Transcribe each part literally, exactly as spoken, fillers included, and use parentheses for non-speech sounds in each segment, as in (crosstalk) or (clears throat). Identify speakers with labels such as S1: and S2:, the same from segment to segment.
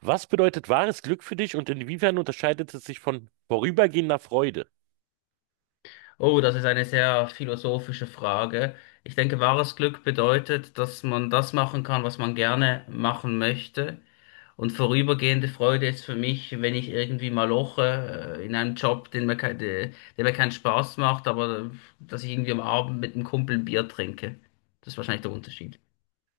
S1: Was bedeutet wahres Glück für dich und inwiefern unterscheidet es sich von vorübergehender Freude?
S2: Oh, das ist eine sehr philosophische Frage. Ich denke, wahres Glück bedeutet, dass man das machen kann, was man gerne machen möchte. Und vorübergehende Freude ist für mich, wenn ich irgendwie mal loche, äh, in einem Job, den mir kein, der der mir keinen Spaß macht, aber äh, dass ich irgendwie am Abend mit einem Kumpel ein Bier trinke. Das ist wahrscheinlich der Unterschied.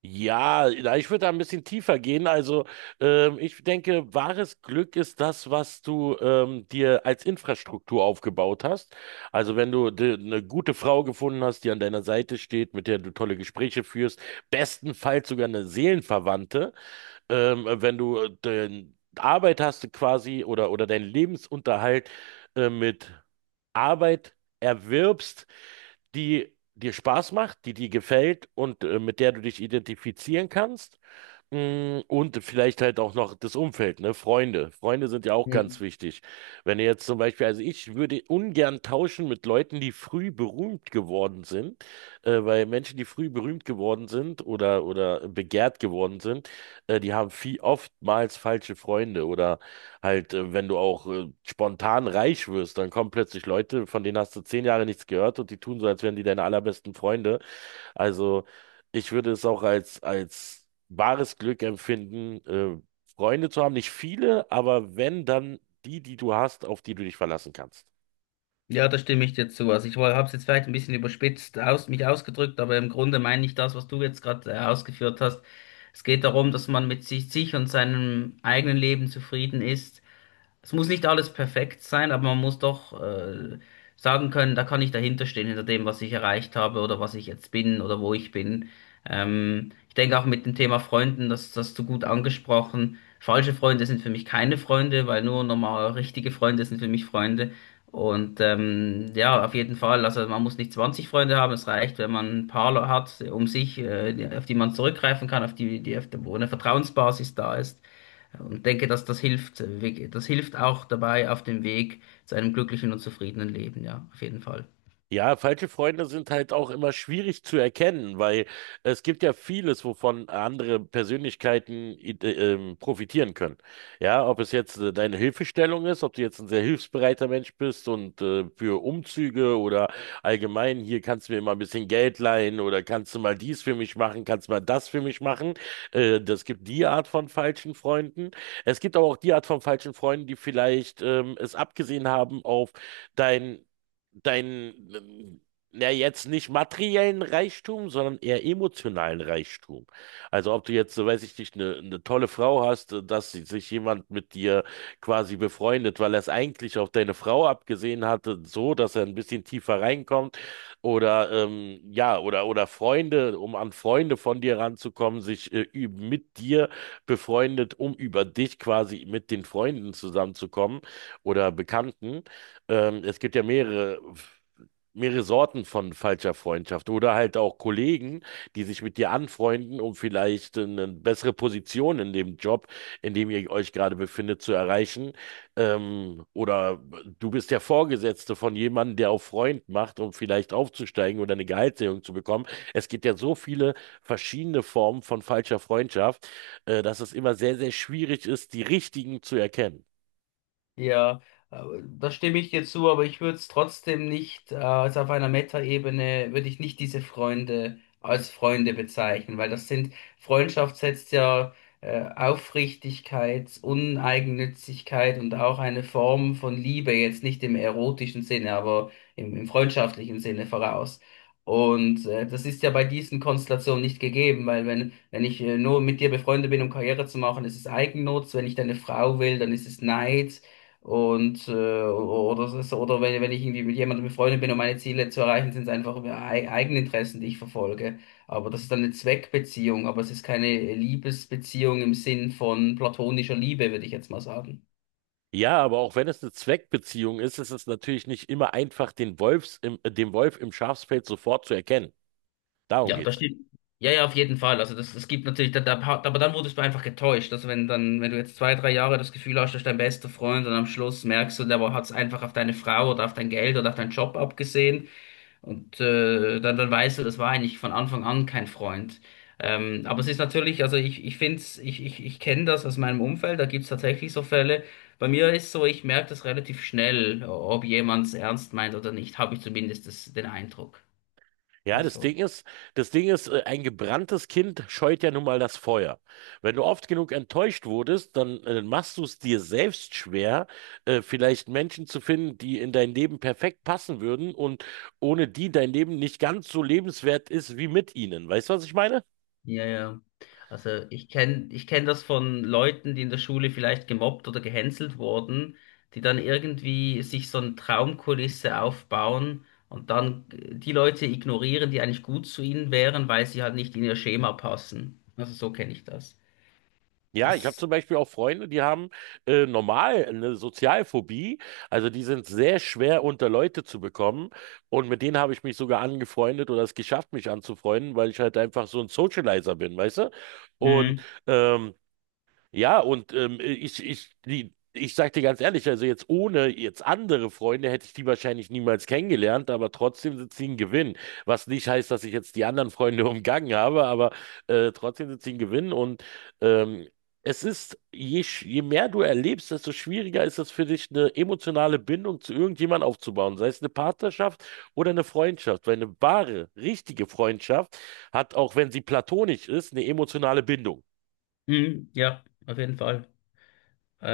S1: Ja, na, ich würde da ein bisschen tiefer gehen. Also, ähm, ich denke, wahres Glück ist das, was du ähm, dir als Infrastruktur aufgebaut hast. Also, wenn du de- eine gute Frau gefunden hast, die an deiner Seite steht, mit der du tolle Gespräche führst, bestenfalls sogar eine Seelenverwandte, ähm, wenn du den Arbeit hast quasi oder, oder deinen Lebensunterhalt äh, mit Arbeit erwirbst, die dir Spaß macht, die dir gefällt und äh, mit der du dich identifizieren kannst. Mm, Und vielleicht halt auch noch das Umfeld, ne? Freunde. Freunde sind ja auch ganz wichtig. Wenn du jetzt zum Beispiel, also ich würde ungern tauschen mit Leuten, die früh berühmt geworden sind, äh, weil Menschen, die früh berühmt geworden sind oder, oder begehrt geworden sind, äh, die haben viel oftmals falsche Freunde oder halt, äh, wenn du auch äh, spontan reich wirst, dann kommen plötzlich Leute, von denen hast du zehn Jahre nichts gehört und die tun so, als wären die deine allerbesten Freunde. Also ich würde es auch als, als wahres Glück empfinden, äh, Freunde zu haben. Nicht viele, aber wenn, dann die, die du hast, auf die du dich verlassen kannst.
S2: Ja, da stimme ich dir zu. Also ich habe es jetzt vielleicht ein bisschen überspitzt aus, mich ausgedrückt, aber im Grunde meine ich das, was du jetzt gerade äh, ausgeführt hast. Es geht darum, dass man mit sich, sich und seinem eigenen Leben zufrieden ist, es muss nicht alles perfekt sein, aber man muss doch äh, sagen können, da kann ich dahinter stehen, hinter dem, was ich erreicht habe oder was ich jetzt bin oder wo ich bin. Ähm, ich denke auch mit dem Thema Freunden, das, das hast du gut angesprochen. Falsche Freunde sind für mich keine Freunde, weil nur normal richtige Freunde sind für mich Freunde. Und ähm, ja, auf jeden Fall, also man muss nicht zwanzig Freunde haben, es reicht, wenn man ein paar hat um sich, äh, die- auf die man zurückgreifen kann, auf die, die auf der, wo eine Vertrauensbasis da ist. Und denke, dass das hilft, äh, das hilft auch dabei auf dem Weg zu einem glücklichen und zufriedenen Leben, ja, auf jeden Fall.
S1: Ja, falsche Freunde sind halt auch immer schwierig zu erkennen, weil es gibt ja vieles, wovon andere Persönlichkeiten i- äh, ähm, profitieren können. Ja, ob es jetzt äh, deine Hilfestellung ist, ob du jetzt ein sehr hilfsbereiter Mensch bist und äh, für Umzüge oder allgemein, hier kannst du mir mal ein bisschen Geld leihen oder kannst du mal dies für mich machen, kannst du mal das für mich machen. Äh, das gibt die Art von falschen Freunden. Es gibt aber auch die Art von falschen Freunden, die vielleicht ähm, es abgesehen haben auf dein deinen, ähm, ja jetzt nicht materiellen Reichtum, sondern eher emotionalen Reichtum. Also ob du jetzt, so weiß ich nicht, eine, eine tolle Frau hast, äh, dass sie- sich jemand mit dir quasi befreundet, weil er es eigentlich auf deine Frau abgesehen hatte, so, dass er ein bisschen tiefer reinkommt. Oder ähm, ja, oder oder Freunde, um an Freunde von dir ranzukommen, sich äh, üb- mit dir befreundet, um über dich quasi mit den Freunden zusammenzukommen oder Bekannten. Ähm, es gibt ja mehrere, mehrere Sorten von falscher Freundschaft oder halt auch Kollegen, die sich mit dir anfreunden, um vielleicht eine bessere Position in dem Job, in dem ihr euch gerade befindet, zu erreichen. Ähm, oder du bist der Vorgesetzte von jemandem, der auf Freund macht, um vielleicht aufzusteigen oder eine Gehaltserhöhung zu bekommen. Es gibt ja so viele verschiedene Formen von falscher Freundschaft, äh, dass es immer sehr, sehr schwierig ist, die richtigen zu erkennen.
S2: Ja, äh, da stimme ich dir zu, aber ich würde es trotzdem nicht, äh, also auf einer Metaebene würde ich nicht diese Freunde als Freunde bezeichnen, weil das sind, Freundschaft setzt ja äh, Aufrichtigkeit, Uneigennützigkeit und auch eine Form von Liebe, jetzt nicht im erotischen Sinne, aber im, im freundschaftlichen Sinne voraus. Und äh, das ist ja bei diesen Konstellationen nicht gegeben, weil wenn, wenn ich äh, nur mit dir befreundet bin, um Karriere zu machen, ist es Eigennutz, wenn ich deine Frau will, dann ist es Neid. Und äh, oder es ist, oder wenn, wenn ich irgendwie mit jemandem befreundet bin und meine Ziele zu erreichen, sind es einfach e- eigene Interessen, die ich verfolge. Aber das ist dann eine Zweckbeziehung, aber es ist keine Liebesbeziehung im Sinn von platonischer Liebe, würde ich jetzt mal sagen.
S1: Ja, aber auch wenn es eine Zweckbeziehung ist, ist es natürlich nicht immer einfach, den Wolfs im, äh, den Wolf im Schafspelz sofort zu erkennen. Darum
S2: Ja, das
S1: geht's.
S2: stimmt. Ja, ja, auf jeden Fall. Also das, es gibt natürlich, da, da, aber dann wurdest du einfach getäuscht. Also wenn dann, wenn du jetzt zwei, drei Jahre das Gefühl hast, das ist dein bester Freund und am Schluss merkst du, der hat es einfach auf deine Frau oder auf dein Geld oder auf deinen Job abgesehen. Und äh, dann, dann weißt du, das war eigentlich von Anfang an kein Freund. Ähm, aber es ist natürlich, also ich, ich finde es, ich, ich, ich kenne das aus meinem Umfeld, da gibt es tatsächlich so Fälle. Bei mir ist so, ich merke das relativ schnell, ob jemand es ernst meint oder nicht, habe ich zumindest das, den Eindruck.
S1: Ja, das
S2: Also.
S1: Ding ist, das Ding ist, äh, ein gebranntes Kind scheut ja nun mal das Feuer. Wenn du oft genug enttäuscht wurdest, dann äh, machst du es dir selbst schwer, äh, vielleicht Menschen zu finden, die in dein Leben perfekt passen würden und ohne die dein Leben nicht ganz so lebenswert ist wie mit ihnen. Weißt du, was ich meine?
S2: Ja, ja. Also ich kenne ich kenn das von Leuten, die in der Schule vielleicht gemobbt oder gehänselt wurden, die dann irgendwie sich so eine Traumkulisse aufbauen und dann äh, die Leute ignorieren, die eigentlich gut zu ihnen wären, weil sie halt nicht in ihr Schema passen. Also so kenne ich das.
S1: Ja, ich habe
S2: Das.
S1: zum Beispiel auch Freunde, die haben äh, normal eine Sozialphobie. Also die sind sehr schwer unter Leute zu bekommen. Und mit denen habe ich mich sogar angefreundet oder es geschafft, mich anzufreunden, weil ich halt einfach so ein Socializer bin, weißt du? Und
S2: Mhm.
S1: ähm, ja, und ähm, ich, ich, die, ich sag dir ganz ehrlich, also jetzt ohne jetzt andere Freunde hätte ich die wahrscheinlich niemals kennengelernt, aber trotzdem sind sie ein Gewinn. Was nicht heißt, dass ich jetzt die anderen Freunde (laughs) umgangen habe, aber äh, trotzdem sind sie ein Gewinn. Und ähm, es ist, je, sch- je mehr du erlebst, desto schwieriger ist es für dich, eine emotionale Bindung zu irgendjemandem aufzubauen, sei es eine Partnerschaft oder eine Freundschaft. Weil eine wahre, richtige Freundschaft hat, auch wenn sie platonisch ist, eine emotionale Bindung.
S2: Mhm. Ja, auf jeden Fall.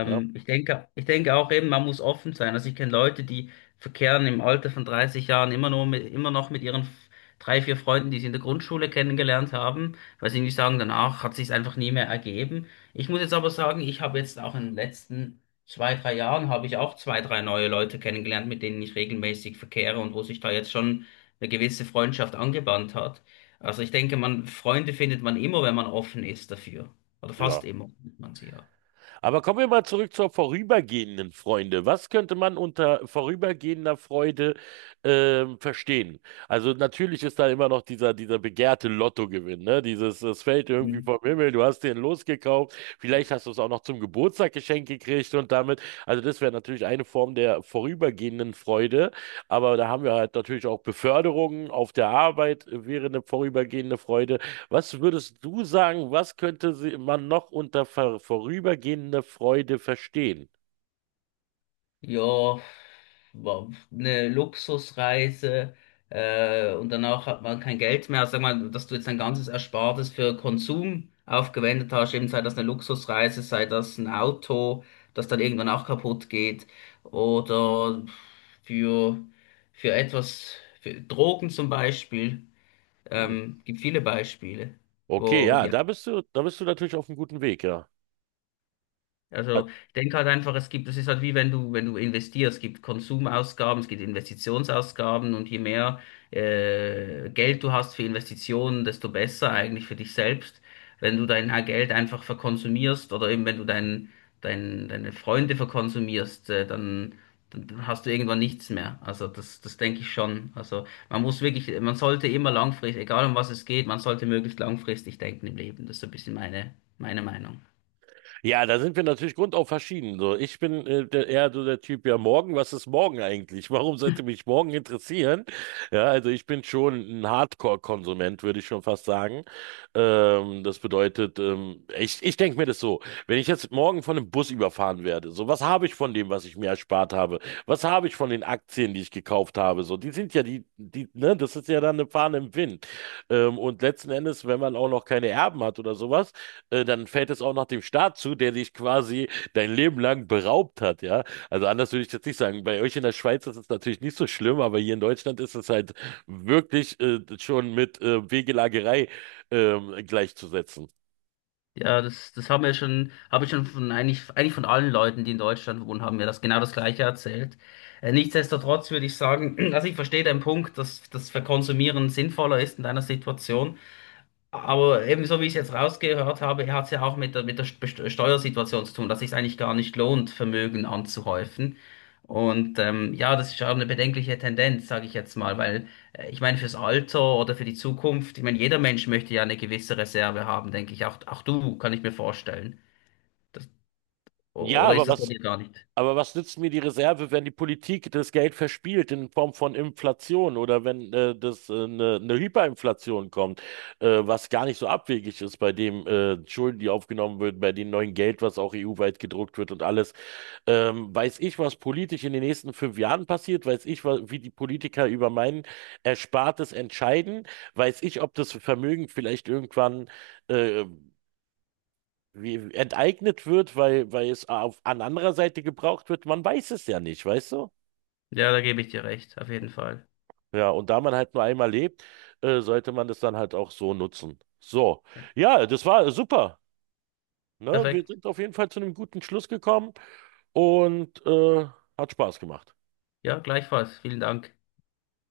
S1: Ja.
S2: ich denke, ich denke auch eben, man muss offen sein. Also ich kenne Leute, die verkehren im Alter von dreißig Jahren immer nur mit, immer noch mit ihren f- drei, vier Freunden, die sie in der Grundschule kennengelernt haben, weil sie nicht sagen, danach hat sich einfach nie mehr ergeben. Ich muss jetzt aber sagen, ich habe jetzt auch in den letzten zwei, drei Jahren habe ich auch zwei, drei neue Leute kennengelernt, mit denen ich regelmäßig verkehre und wo sich da jetzt schon eine gewisse Freundschaft angebahnt hat. Also ich denke, man, Freunde findet man immer, wenn man offen ist dafür. Oder fast
S1: Ja.
S2: immer findet man sie ja.
S1: Aber kommen wir mal zurück zur vorübergehenden Freude. Was könnte man unter vorübergehender Freude ähm, verstehen? Also natürlich ist da immer noch dieser, dieser begehrte Lottogewinn, ne? Dieses, es fällt irgendwie vom Himmel, du hast den losgekauft, vielleicht hast du es auch noch zum Geburtstag geschenkt gekriegt und damit, also das wäre natürlich eine Form der vorübergehenden Freude, aber da haben wir halt natürlich auch Beförderungen auf der Arbeit, äh, wäre eine vorübergehende Freude. Was würdest du sagen, was könnte sie- man noch unter ver vorübergehender Freude verstehen?
S2: Ja, war eine Luxusreise äh, und danach hat man kein Geld mehr. Also sag mal, dass du jetzt dein ganzes Erspartes für Konsum aufgewendet hast, eben sei das eine Luxusreise, sei das ein Auto, das dann irgendwann auch kaputt geht oder für, für etwas, für Drogen zum Beispiel.
S1: Hm.
S2: Ähm, gibt viele Beispiele,
S1: Okay,
S2: wo
S1: ja,
S2: die.
S1: da bist du, da bist du natürlich auf einem guten Weg, ja.
S2: Also ich denke halt einfach, es gibt, es ist halt wie wenn du, wenn du investierst, es gibt Konsumausgaben, es gibt Investitionsausgaben und je mehr äh, Geld du hast für Investitionen, desto besser eigentlich für dich selbst. Wenn du dein Geld einfach verkonsumierst oder eben wenn du dein, dein, deine Freunde verkonsumierst, äh, dann, dann dann hast du irgendwann nichts mehr. Also das, das denke ich schon. Also man muss wirklich, man sollte immer langfristig, egal um was es geht, man sollte möglichst langfristig denken im Leben. Das ist so ein bisschen meine, meine Meinung.
S1: Ja, da sind wir natürlich grundauf verschieden. So, ich bin äh, der, eher so der Typ, ja, morgen, was ist morgen eigentlich? (laughs) Warum sollte mich morgen interessieren? Ja, also ich bin schon ein Hardcore-Konsument, würde ich schon fast sagen. Ähm, das bedeutet, ähm, ich, ich denke mir das so, wenn ich jetzt morgen von einem Bus überfahren werde, so, was habe ich von dem, was ich mir erspart habe? Was habe ich von den Aktien, die ich gekauft habe? So, die sind ja die, die, ne, das ist ja dann eine Fahne im Wind. Ähm, und letzten Endes, wenn man auch noch keine Erben hat oder sowas, äh, dann fällt es auch noch dem Staat zu, der dich quasi dein Leben lang beraubt hat, ja. Also anders würde ich jetzt nicht sagen. Bei euch in der Schweiz ist es natürlich nicht so schlimm, aber hier in Deutschland ist es halt wirklich äh, schon mit äh, Wegelagerei ähm, gleichzusetzen.
S2: Ja, das, das haben wir schon, habe ich schon von eigentlich, eigentlich von allen Leuten, die in Deutschland wohnen, haben mir das genau das Gleiche erzählt. Äh, nichtsdestotrotz würde ich sagen, (clears throat) also ich verstehe deinen Punkt, dass das Verkonsumieren sinnvoller ist in deiner Situation. Aber eben so wie ich es jetzt rausgehört habe, hat es ja auch mit der, mit der Best- Steuersituation zu tun, dass es sich eigentlich gar nicht lohnt, Vermögen anzuhäufen. Und ähm, ja, das ist auch eine bedenkliche Tendenz, sage ich jetzt mal, weil äh, ich meine, fürs Alter oder für die Zukunft, ich meine, jeder Mensch möchte ja eine gewisse Reserve haben, denke ich. Auch, auch du, kann ich mir vorstellen. Das, o-
S1: Ja,
S2: oder
S1: aber
S2: ist das bei
S1: was
S2: dir gar nicht?
S1: Aber was nützt mir die Reserve, wenn die Politik das Geld verspielt in Form von Inflation oder wenn äh, das äh, eine, eine Hyperinflation kommt, äh, was gar nicht so abwegig ist bei dem äh, Schulden, die aufgenommen werden, bei dem neuen Geld, was auch E U-weit gedruckt wird und alles. Ähm, weiß ich, was politisch in den nächsten fünf Jahren passiert? Weiß ich, wa- wie die Politiker über mein Erspartes entscheiden? Weiß ich, ob das Vermögen vielleicht irgendwann äh, wie enteignet wird, weil, weil es auf, an anderer Seite gebraucht wird. Man weiß es ja nicht, weißt du?
S2: Ja, da gebe ich dir recht, auf jeden Fall.
S1: Ja, und da man halt nur einmal lebt, äh, sollte man das dann halt auch so nutzen. So, ja, das war super. Ne? Wir
S2: Perfekt.
S1: sind auf jeden Fall zu einem guten Schluss gekommen und äh, hat Spaß gemacht.
S2: Ja, gleichfalls. Vielen Dank.